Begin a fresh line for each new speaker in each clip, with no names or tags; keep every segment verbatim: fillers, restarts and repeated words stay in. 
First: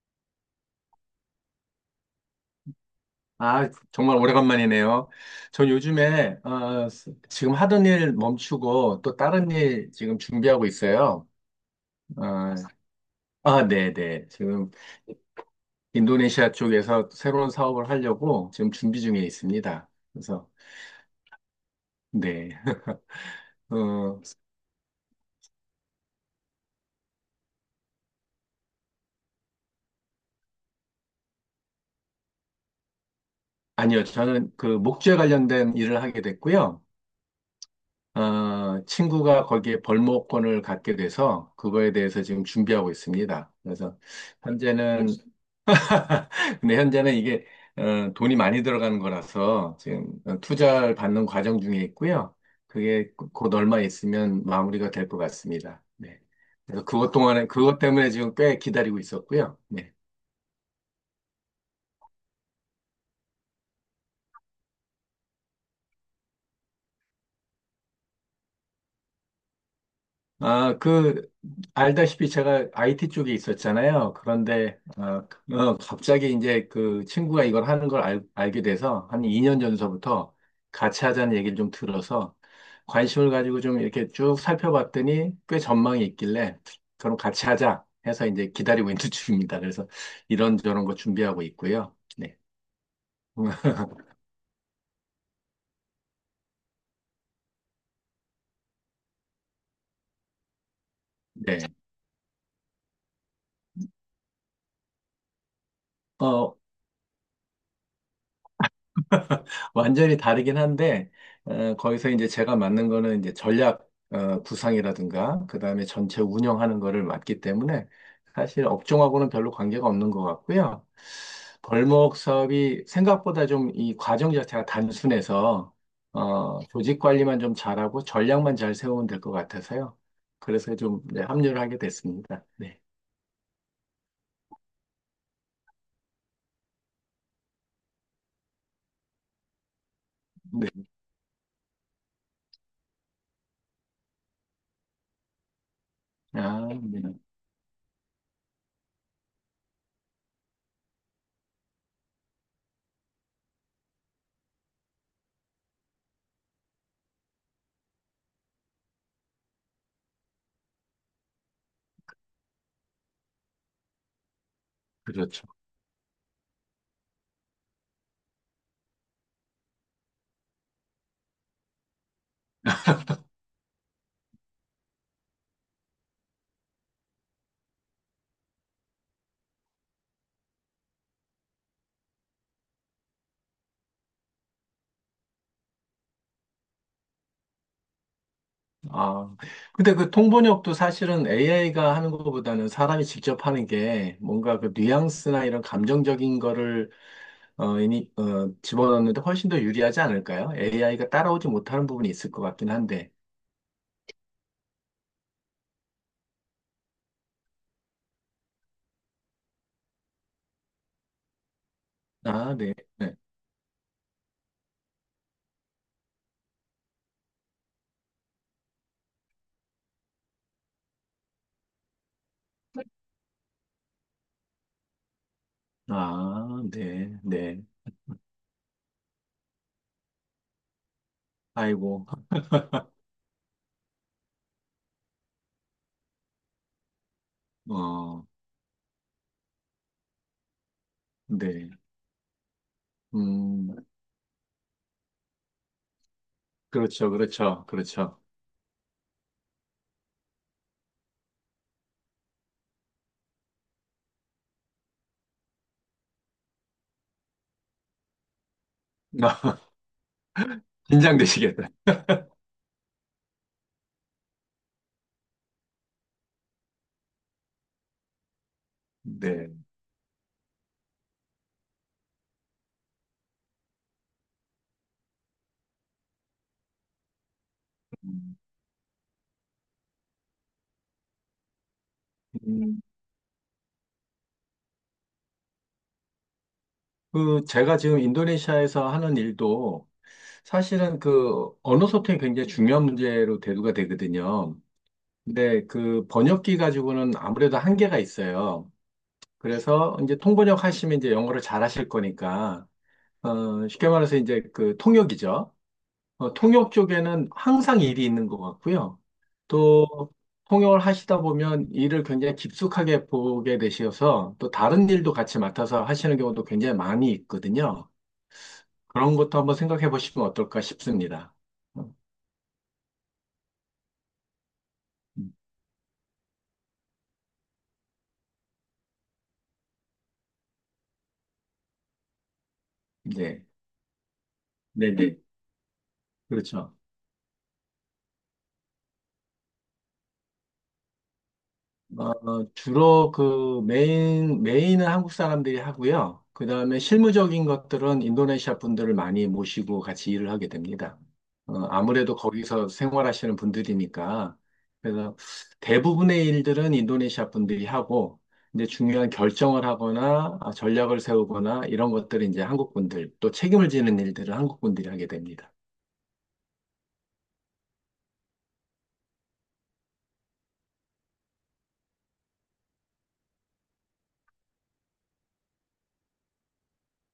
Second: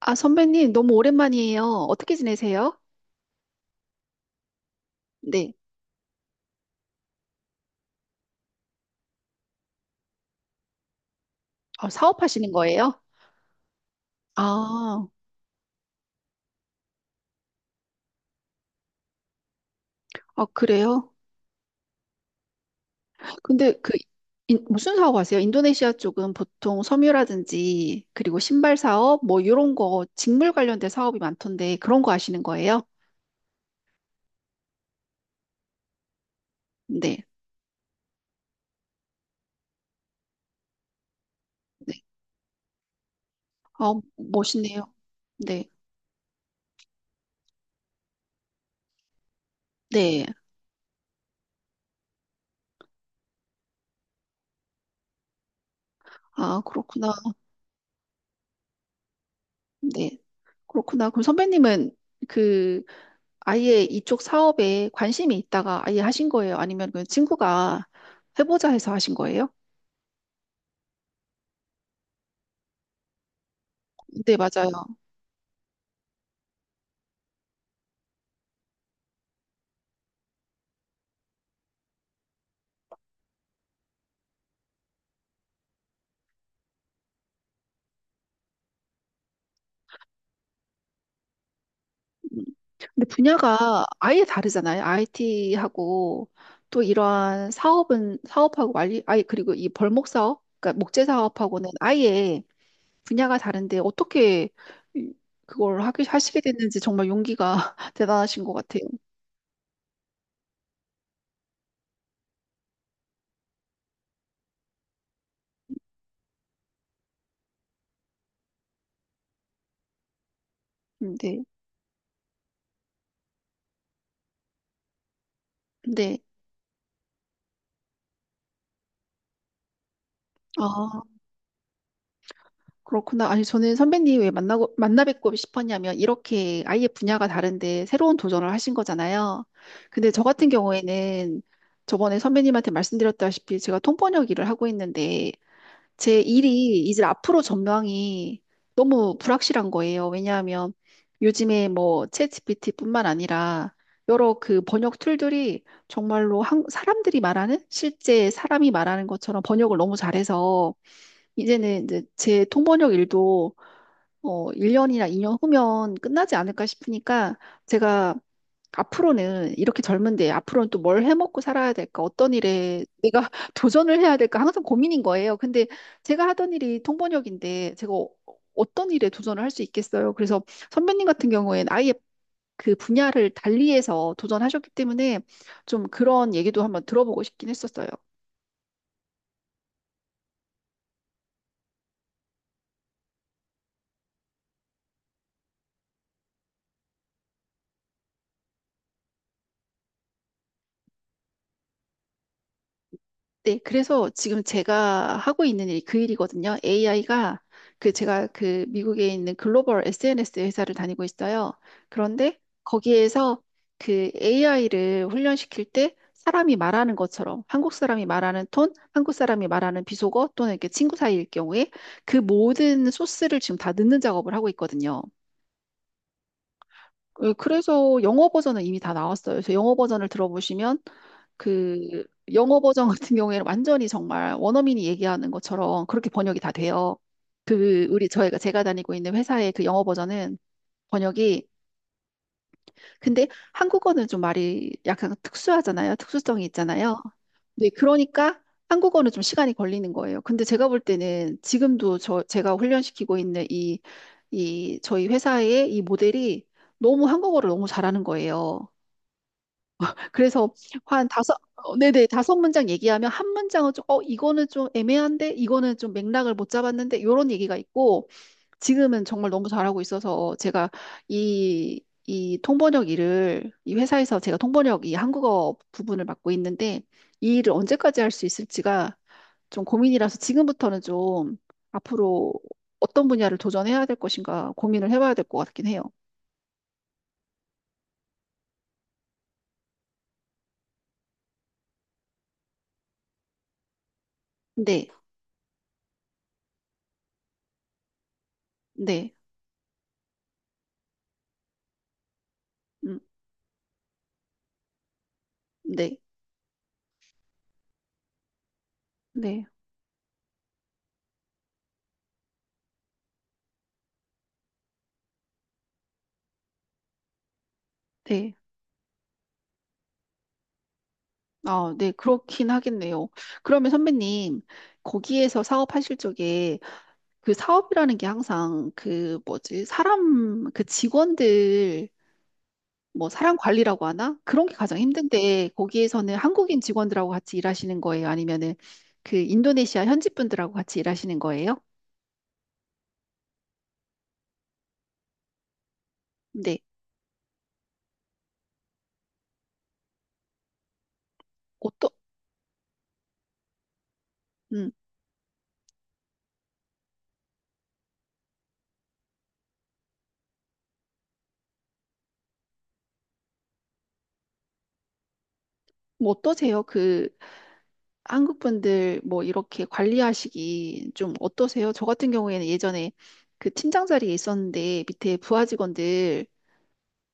아, 선배님, 너무 오랜만이에요. 어떻게 지내세요?
아, 정말 오래간만이네요.
네.
전 요즘에 어, 스- 지금 하던 일 멈추고 또 다른 일 지금 준비하고 있어요.
아,
어,
사업하시는 거예요?
아, 네네. 지금
아,
인도네시아 쪽에서 새로운 사업을 하려고 지금 준비 중에 있습니다.
아,
그래서,
그래요?
네.
근데 그,
어,
인- 무슨 사업 하세요? 인도네시아 쪽은 보통 섬유라든지, 그리고 신발 사업, 뭐, 이런 거, 직물 관련된 사업이 많던데, 그런 거 하시는 거예요?
아니요. 저는 그 목재 관련된 일을 하게 됐고요.
네.
어, 친구가 거기에 벌목권을 갖게 돼서 그거에
네.
대해서 지금 준비하고 있습니다.
아,
그래서
멋있네요.
현재는
네.
근데 현재는 이게 어, 돈이 많이 들어가는 거라서 지금
네.
투자를 받는 과정 중에 있고요. 그게 곧 얼마 있으면 마무리가 될 것 같습니다. 네.
아,
그래서 그것
그렇구나.
동안에 그것 때문에 지금 꽤 기다리고 있었고요. 네.
네. 그렇구나. 그럼 선배님은 그 아예 이쪽 사업에 관심이 있다가 아예 하신 거예요? 아니면 그 친구가 해보자 해서 하신 거예요?
아, 그, 알다시피 제가 아이티 쪽에 있었잖아요.
네, 맞아요.
그런데, 아, 어, 갑자기 이제 그 친구가 이걸 하는 걸 알, 알게 돼서 한 이 년 전서부터 같이 하자는 얘기를 좀 들어서 관심을 가지고 좀 이렇게 쭉 살펴봤더니 꽤 전망이 있길래 그럼 같이 하자 해서 이제 기다리고 있는 중입니다. 그래서 이런저런 거 준비하고 있고요. 네.
음. 근데 분야가 아예 다르잖아요. 아이티하고 또 이러한 사업은 사업하고 완리, 아예 그리고 이 벌목 사업, 그러니까 목재
네.
사업하고는 아예 분야가 다른데 어떻게 이- 그걸 하게 하시게
어,
됐는지 정말 용기가 대단하신 것 같아요.
완전히 다르긴 한데, 어, 거기서 이제 제가 맡는 거는 이제 전략 어, 구상이라든가, 그 다음에 전체 운영하는 거를 맡기 때문에 사실 업종하고는 별로 관계가 없는 것 같고요.
음, 네.
벌목 사업이 생각보다 좀 이 과정 자체가 단순해서,
네.
어, 조직 관리만 좀 잘하고 전략만 잘 세우면 될 것 같아서요. 그래서 좀
아,
네, 합류를 하게 됐습니다. 네.
그렇구나. 아니, 저는 선배님 왜 만나고, 만나 뵙고 싶었냐면, 이렇게 아예 분야가 다른데 새로운 도전을 하신 거잖아요. 근데 저 같은
네.
경우에는 저번에 선배님한테 말씀드렸다시피 제가 통번역 일을 하고 있는데, 제
아,
일이
네.
이제 앞으로 전망이 너무 불확실한 거예요. 왜냐하면 요즘에 뭐 챗지피티뿐만 아니라 여러 그 번역 툴들이 정말로 한, 사람들이 말하는 실제 사람이 말하는 것처럼 번역을 너무 잘해서 이제는 이제 제 통번역 일도 어 일 년이나 이 년
그렇죠.
후면 끝나지 않을까 싶으니까 제가 앞으로는 이렇게 젊은데 앞으로는 또 뭘 해먹고 살아야 될까? 어떤 일에 내가 도전을 해야 될까? 항상 고민인 거예요. 근데 제가 하던 일이 통번역인데 제가 어- 어떤 일에 도전을 할 수 있겠어요? 그래서 선배님 같은 경우에는 아예 그 분야를 달리해서 도전하셨기 때문에 좀 그런 얘기도 한번 들어보고 싶긴 했었어요.
아, 근데 그 통번역도 사실은 에이아이가 하는 것보다는 사람이 직접 하는 게 뭔가 그 뉘앙스나 이런 감정적인 거를 어, 이니, 어, 집어넣는데 훨씬 더 유리하지 않을까요? 에이아이가 따라오지 못하는 부분이 있을 것 같긴 한데.
네, 그래서 지금 제가 하고 있는 일이 그 일이거든요. 에이아이가 그 제가 그 미국에 있는 글로벌 에스엔에스 회사를 다니고 있어요. 그런데
아, 네. 네.
거기에서 그 에이아이를 훈련시킬 때 사람이 말하는 것처럼 한국 사람이 말하는 톤, 한국 사람이 말하는 비속어 또는 이렇게 친구 사이일 경우에 그 모든 소스를 지금 다 넣는 작업을 하고 있거든요.
아, 네.
그-
네.
그래서 영어 버전은 이미 다 나왔어요. 그래서 영어 버전을 들어보시면 그
아이고.
영어 버전 같은 경우에는 완전히 정말 원어민이 얘기하는 것처럼 그렇게 번역이 다 돼요. 그 우리
어,
저희가 제가 다니고 있는 회사의 그 영어 버전은 번역이
네.
근데
음,
한국어는 좀 말이 약간 특수하잖아요. 특수성이 있잖아요.
그렇죠. 그렇죠.
네,
그렇죠.
그러니까 한국어는 좀 시간이 걸리는 거예요. 근데 제가 볼 때는 지금도 저 제가 훈련시키고 있는 이 이 저희 회사의 이 모델이 너무 한국어를 너무 잘하는 거예요. 그래서 한 다섯,
긴장되시겠다.
어, 네네, 다섯 문장 얘기하면 한 문장은 좀, 어, 이거는 좀 애매한데, 이거는 좀 맥락을 못 잡았는데, 이런 얘기가 있고, 지금은 정말 너무
네.
잘하고 있어서 제가 이, 이 통번역 일을, 이 회사에서 제가 통번역 이 한국어 부분을 맡고 있는데, 이 일을 언제까지 할 수
음.
있을지가 좀 고민이라서 지금부터는 좀 앞으로
음,
어떤 분야를 도전해야 될 것인가 고민을 해봐야 될 것 같긴 해요.
그 제가 지금 인도네시아에서 하는 일도 사실은 그 언어 소통이 굉장히 중요한 문제로 대두가 되거든요.
네,
근데 그 번역기 가지고는 아무래도 한계가 있어요.
네,
그래서 이제 통번역 하시면 이제 영어를 잘 하실 거니까,
음,
어, 쉽게 말해서 이제 그 통역이죠.
네,
어, 통역 쪽에는 항상 일이 있는 것 같고요.
네,
또 통역을 하시다 보면 일을 굉장히 깊숙하게 보게 되셔서 또 다른 일도 같이 맡아서 하시는 경우도 굉장히 많이 있거든요.
네.
그런 것도 한번 생각해 보시면 어떨까 싶습니다.
아,
어,
네, 그렇긴 하겠네요. 그러면 선배님,
음.
거기에서 사업하실 적에 그 사업이라는 게 항상 그 뭐지, 사람, 그 직원들, 뭐 사람
네,
관리라고 하나? 그런 게 가장
네네.
힘든데, 거기에서는 한국인
그렇죠.
직원들하고 같이 일하시는 거예요? 아니면은 그 인도네시아 현지 분들하고 같이 일하시는 거예요?
어, 주로 그 메인, 메인은 한국 사람들이 하고요. 그
네,
다음에 실무적인 것들은 인도네시아 분들을 많이 모시고 같이 일을 하게 됩니다. 어,
어떠,
아무래도 거기서 생활하시는 분들이니까.
음,
그래서 대부분의 일들은 인도네시아 분들이 하고, 이제 중요한 결정을 하거나 아, 전략을 세우거나 이런 것들은 이제 한국 분들, 또 책임을 지는 일들은 한국 분들이 하게 됩니다.
뭐 어떠세요? 그 한국 분들 뭐 이렇게 관리하시기 좀 어떠세요? 저 같은 경우에는 예전에 그 팀장 자리에 있었는데 밑에 부하 직원들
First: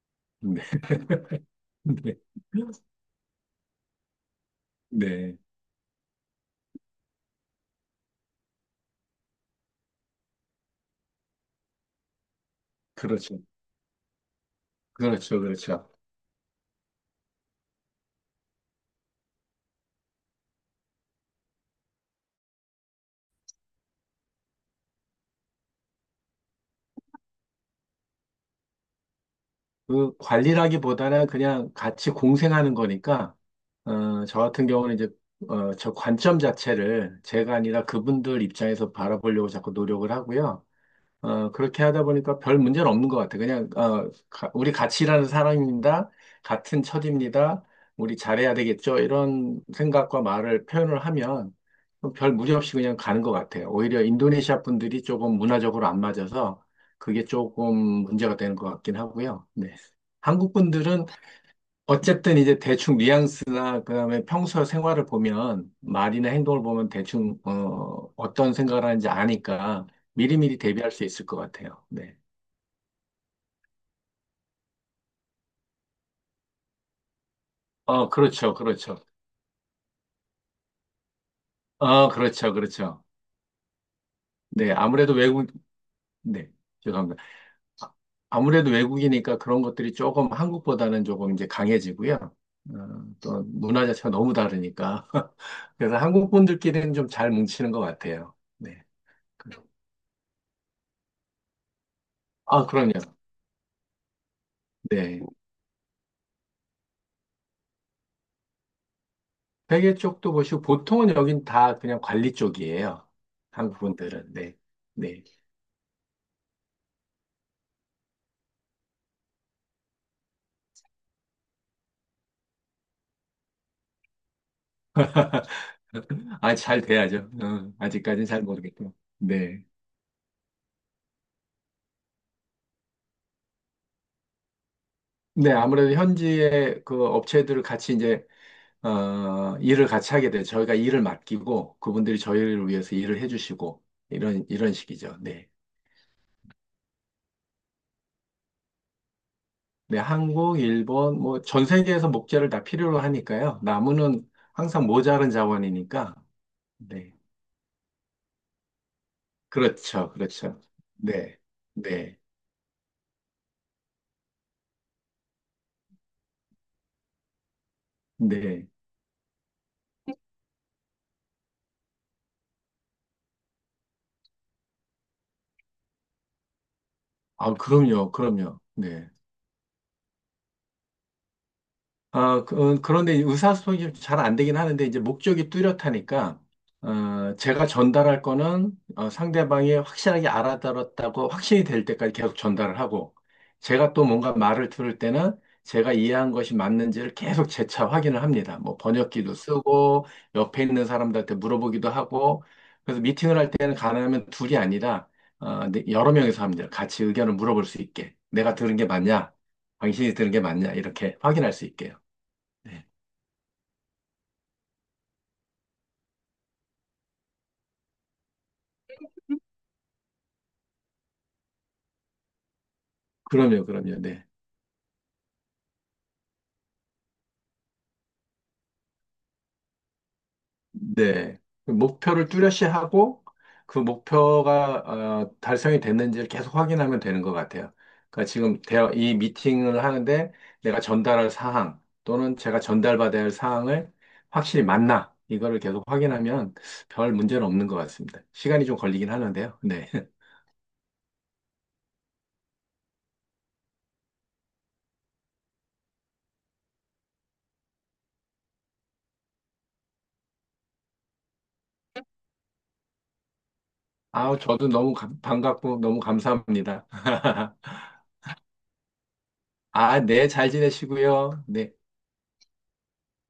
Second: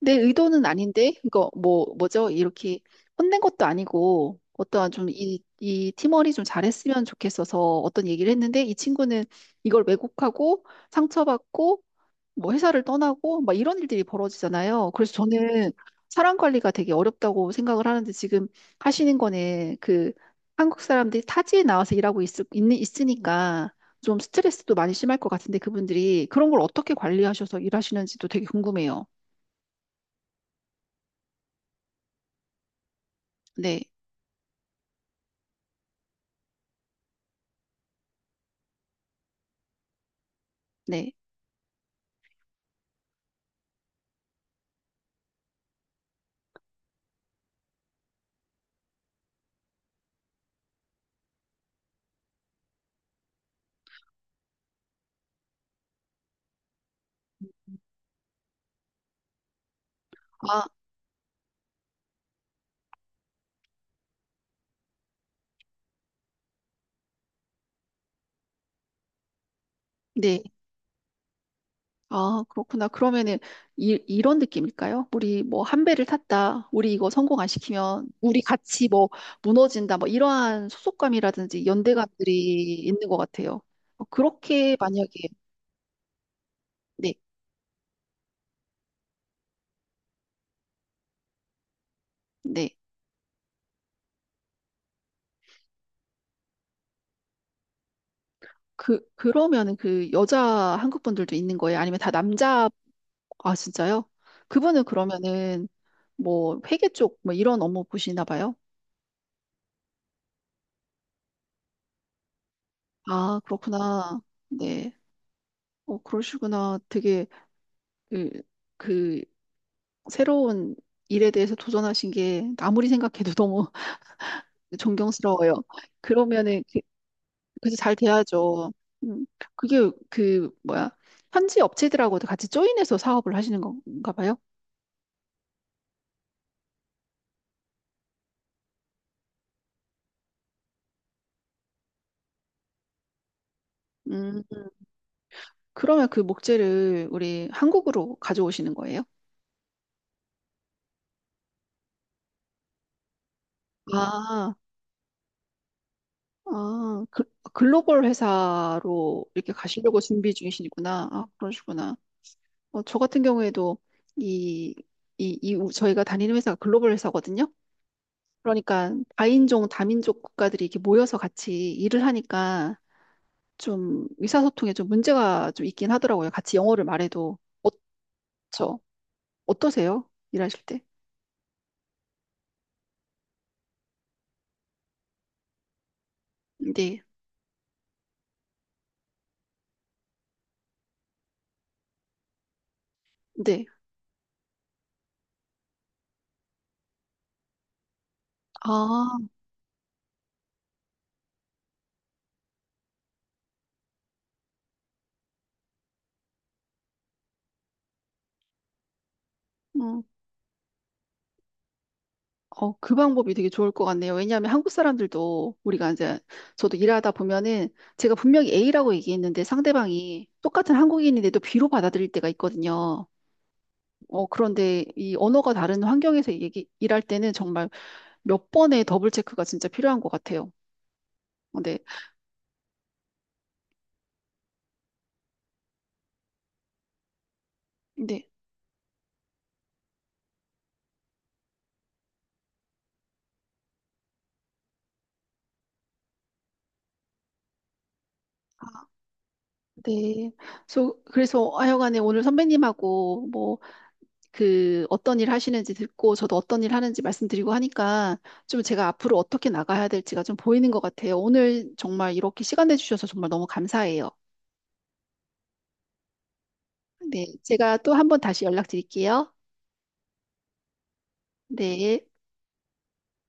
내
네.
의도는 아닌데 이거 뭐
네.
뭐죠? 이렇게 혼낸 것도 아니고 어떠한 좀
네.
이, 이 팀원이 좀 잘했으면 좋겠어서 어떤 얘기를 했는데 이 친구는 이걸 왜곡하고 상처받고 뭐 회사를
그렇죠.
떠나고 막 이런 일들이 벌어지잖아요. 그래서
그렇죠.
저는
그렇죠.
사람 관리가 되게 어렵다고 생각을 하는데 지금 하시는 거는 그 한국 사람들이 타지에 나와서 일하고 있, 있는, 있으니까 좀 스트레스도 많이 심할 것 같은데 그분들이 그런 걸 어떻게 관리하셔서 일하시는지도 되게 궁금해요.
그 관리라기보다는 그냥 같이 공생하는 거니까,
네,
어, 저 같은 경우는 이제, 어, 저 관점 자체를 제가 아니라 그분들 입장에서 바라보려고 자꾸 노력을 하고요.
네.
어, 그렇게 하다 보니까 별 문제는 없는 것 같아. 그냥, 어, 가- 우리 같이 일하는 사람입니다. 같은 처지입니다. 우리 잘해야 되겠죠. 이런 생각과 말을 표현을 하면 별 무리 없이 그냥 가는 것 같아요. 오히려 인도네시아 분들이 조금 문화적으로 안 맞아서 그게 조금 문제가 되는 것 같긴 하고요. 네. 한국
아,
분들은 어쨌든 이제 대충 뉘앙스나 그다음에 평소 생활을 보면 말이나 행동을 보면 대충 어, 어떤 생각을 하는지 아니까
네.
미리미리 대비할 수 있을 것 같아요. 네.
아, 그렇구나. 그러면은 이, 이런 느낌일까요? 우리 뭐 한 배를 탔다. 우리 이거 성공 안
어,
시키면 우리
그렇죠.
같이
그렇죠.
뭐 무너진다. 뭐 이러한 소속감이라든지
어, 그렇죠.
연대감들이
그렇죠.
있는 것 같아요. 어,
네.
그렇게
아무래도
만약에
외국 네.
네,
죄송합니다. 아, 아무래도 외국이니까 그런 것들이 조금 한국보다는 조금 이제 강해지고요.
네.
어, 또 문화 자체가 너무 다르니까. 그래서 한국 분들끼리는 좀 잘 뭉치는 것 같아요. 네.
그 그러면은 그 여자 한국 분들도 있는 거예요? 아니면 다
아,
남자?
그럼요.
아, 진짜요? 그분은
네.
그러면은 뭐 회계 쪽 뭐 이런 업무 보시나 봐요?
회계 쪽도 보시고 보통은 여긴 다 그냥 관리 쪽이에요.
아,
한국
그렇구나.
분들은 네,
네.
네.
어, 그러시구나. 되게 그그 새로운 일에 대해서 도전하신 게 아무리 생각해도 너무 존경스러워요.
아,
그러면은 그-
잘 돼야죠. 어,
그래서 잘
아직까지는 잘
돼야죠.
모르겠고.
음,
네.
그게 그 뭐야 현지 업체들하고도 같이 조인해서 사업을 하시는 건가 봐요.
네, 아무래도 현지의 그 업체들을 같이 이제, 어, 일을 같이 하게 돼요. 저희가 일을 맡기고, 그분들이 저희를 위해서 일을 해주시고,
음,
이런, 이런 식이죠. 네.
그러면 그 목재를 우리 한국으로 가져오시는 거예요?
네, 한국, 일본, 뭐, 전 세계에서 목재를 다 필요로 하니까요. 나무는
아,
항상 모자른 자원이니까.
아,
네.
그, 글로벌 회사로 이렇게 가시려고
그렇죠.
준비
그렇죠.
중이시구나. 아,
네.
그러시구나.
네.
어, 저 같은 경우에도 이, 이, 이, 우- 저희가 다니는 회사가 글로벌 회사거든요.
네.
그러니까 다인종, 다민족 국가들이 이렇게 모여서 같이 일을 하니까 좀 의사소통에 좀 문제가 좀 있긴 하더라고요. 같이 영어를 말해도.
아,
어,
그럼요, 그럼요.
저,
네.
어떠세요? 일하실 때?
어, 그- 어, 그런데 의사소통이 잘 안 되긴 하는데, 이제 목적이 뚜렷하니까,
네,
어, 제가 전달할 거는 어, 상대방이 확실하게 알아들었다고 확신이 될 때까지 계속 전달을 하고,
네.
제가 또 뭔가 말을 들을 때는 제가 이해한 것이 맞는지를 계속 재차 확인을 합니다. 뭐
아,
번역기도 쓰고, 옆에 있는 사람들한테 물어보기도 하고, 그래서 미팅을 할 때는 가능하면 둘이 아니라, 어, 네, 여러 명이서 합니다. 같이 의견을 물어볼 수 있게. 내가 들은 게 맞냐?
음.
당신이 들은 게 맞냐? 이렇게 확인할 수 있게요.
어,
네.
그 방법이 되게 좋을 것 같네요. 왜냐하면 한국 사람들도 우리가 이제 저도 일하다 보면은 제가 분명히 A라고 얘기했는데 상대방이 똑같은 한국인인데도 B로 받아들일 때가 있거든요.
그럼요, 그럼요. 네.
어, 그런데 이 언어가 다른 환경에서 얘기, 일할 때는 정말 몇 번의 더블 체크가 진짜 필요한 것 같아요.
네.
어,
그
네.
목표를 뚜렷이 하고 그 목표가 어, 달성이 됐는지를 계속 확인하면 되는 것 같아요. 그러니까
네.
지금 대화, 이 미팅을 하는데 내가 전달할 사항 또는 제가 전달받아야 할 사항을 확실히 맞나 이거를 계속 확인하면 별 문제는 없는 것 같습니다. 시간이 좀
아,
걸리긴 하는데요. 네.
네. 소- 그래서 하여간에 오늘 선배님하고 뭐 그 어떤 일 하시는지 듣고 저도 어떤 일 하는지 말씀드리고 하니까 좀 제가 앞으로 어떻게 나가야 될지가 좀 보이는 것 같아요. 오늘 정말 이렇게 시간 내주셔서 정말 너무 감사해요.
아, 저도 너무 감- 반갑고 너무 감사합니다.
네. 제가 또 한 번 다시 연락드릴게요.
아, 네, 잘 지내시고요. 네.
네.